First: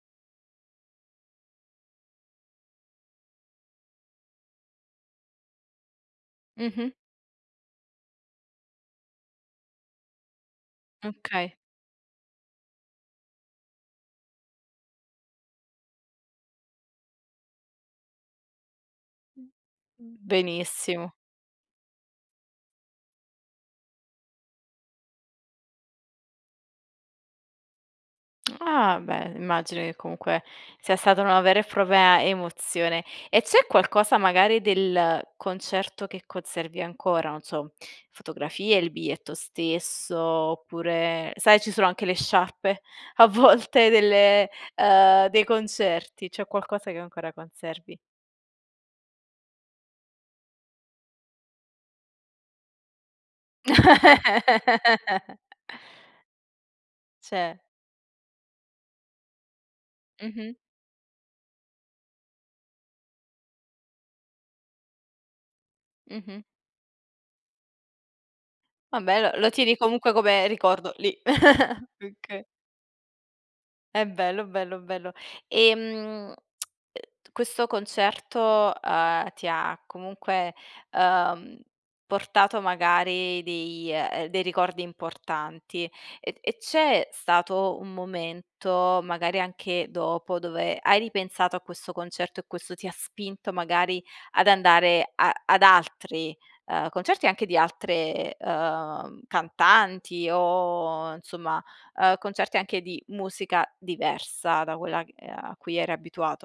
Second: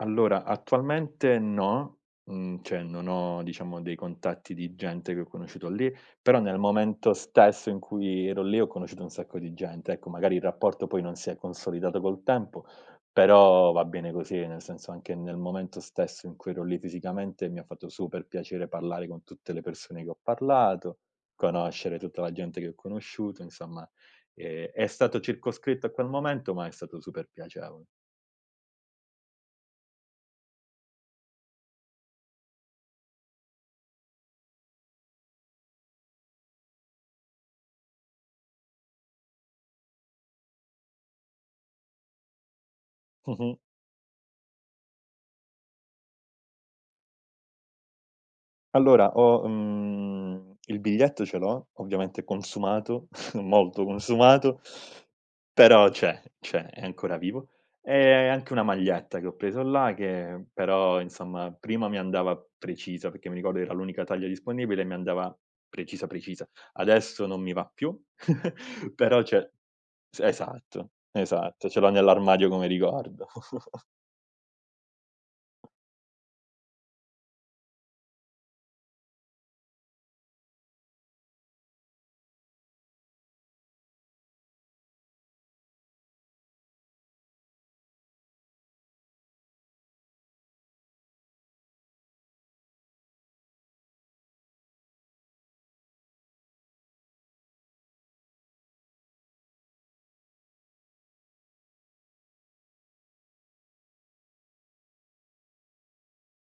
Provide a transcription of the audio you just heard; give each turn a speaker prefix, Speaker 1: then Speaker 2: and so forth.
Speaker 1: Allora, attualmente no. Mhmm, cioè, non ho diciamo dei contatti di gente che ho conosciuto lì. Però nel
Speaker 2: Mh-mh.
Speaker 1: momento stesso in cui ero lì, ho conosciuto un sacco di gente. Ecco, magari il rapporto poi non si è
Speaker 2: Okay.
Speaker 1: consolidato col tempo, però va bene così, nel senso anche nel momento stesso in cui ero lì fisicamente mi ha fatto super piacere parlare con tutte le persone che ho parlato,
Speaker 2: Benissimo.
Speaker 1: conoscere tutta la gente che ho conosciuto, insomma, ehm, è stato circoscritto a quel momento, ma è stato super piacevo
Speaker 2: Ah, beh, immagino che comunque sia stata una vera e propria emozione. E c'è qualcosa magari del concerto che conservi ancora? Non so, fotografie, il biglietto stesso oppure, sai, ci sono anche le sciarpe a
Speaker 1: Mh-mh.
Speaker 2: volte delle uhm dei concerti, c'è qualcosa che ancora conservi?
Speaker 1: Allora, ho mhmm, il biglietto ce l'ho, ovviamente consumato, molto consumato, però c'è, c'è, è ancora vivo.
Speaker 2: C'è.
Speaker 1: E anche una maglietta che ho preso là che
Speaker 2: Mh-mh.
Speaker 1: però, insomma, prima mi andava precisa perché mi ricordo era l'unica taglia disponibile e mi andava precisa,
Speaker 2: Mh-mh.
Speaker 1: precisa. Adesso non mi va più,
Speaker 2: Va beh,
Speaker 1: però
Speaker 2: lo
Speaker 1: c'è
Speaker 2: lo tieni comunque
Speaker 1: s
Speaker 2: come
Speaker 1: esatto,
Speaker 2: ricordo lì.
Speaker 1: esatto, ce l'ho
Speaker 2: Okay.
Speaker 1: nell'armadio come ricordo.
Speaker 2: Eh bello, bello, bello. Ehm, e questo concerto, uhm, ti ha comunque, uhm, portato magari dei eh dei ricordi importanti. E e c'è stato un momento, magari anche dopo, dove hai ripensato a questo concerto, e questo ti ha spinto magari ad andare a ad altri, uhm, concerti, anche di altre, uhm, cantanti o insomma, uhm, concerti anche di musica diversa da quella e a cui eri abituato?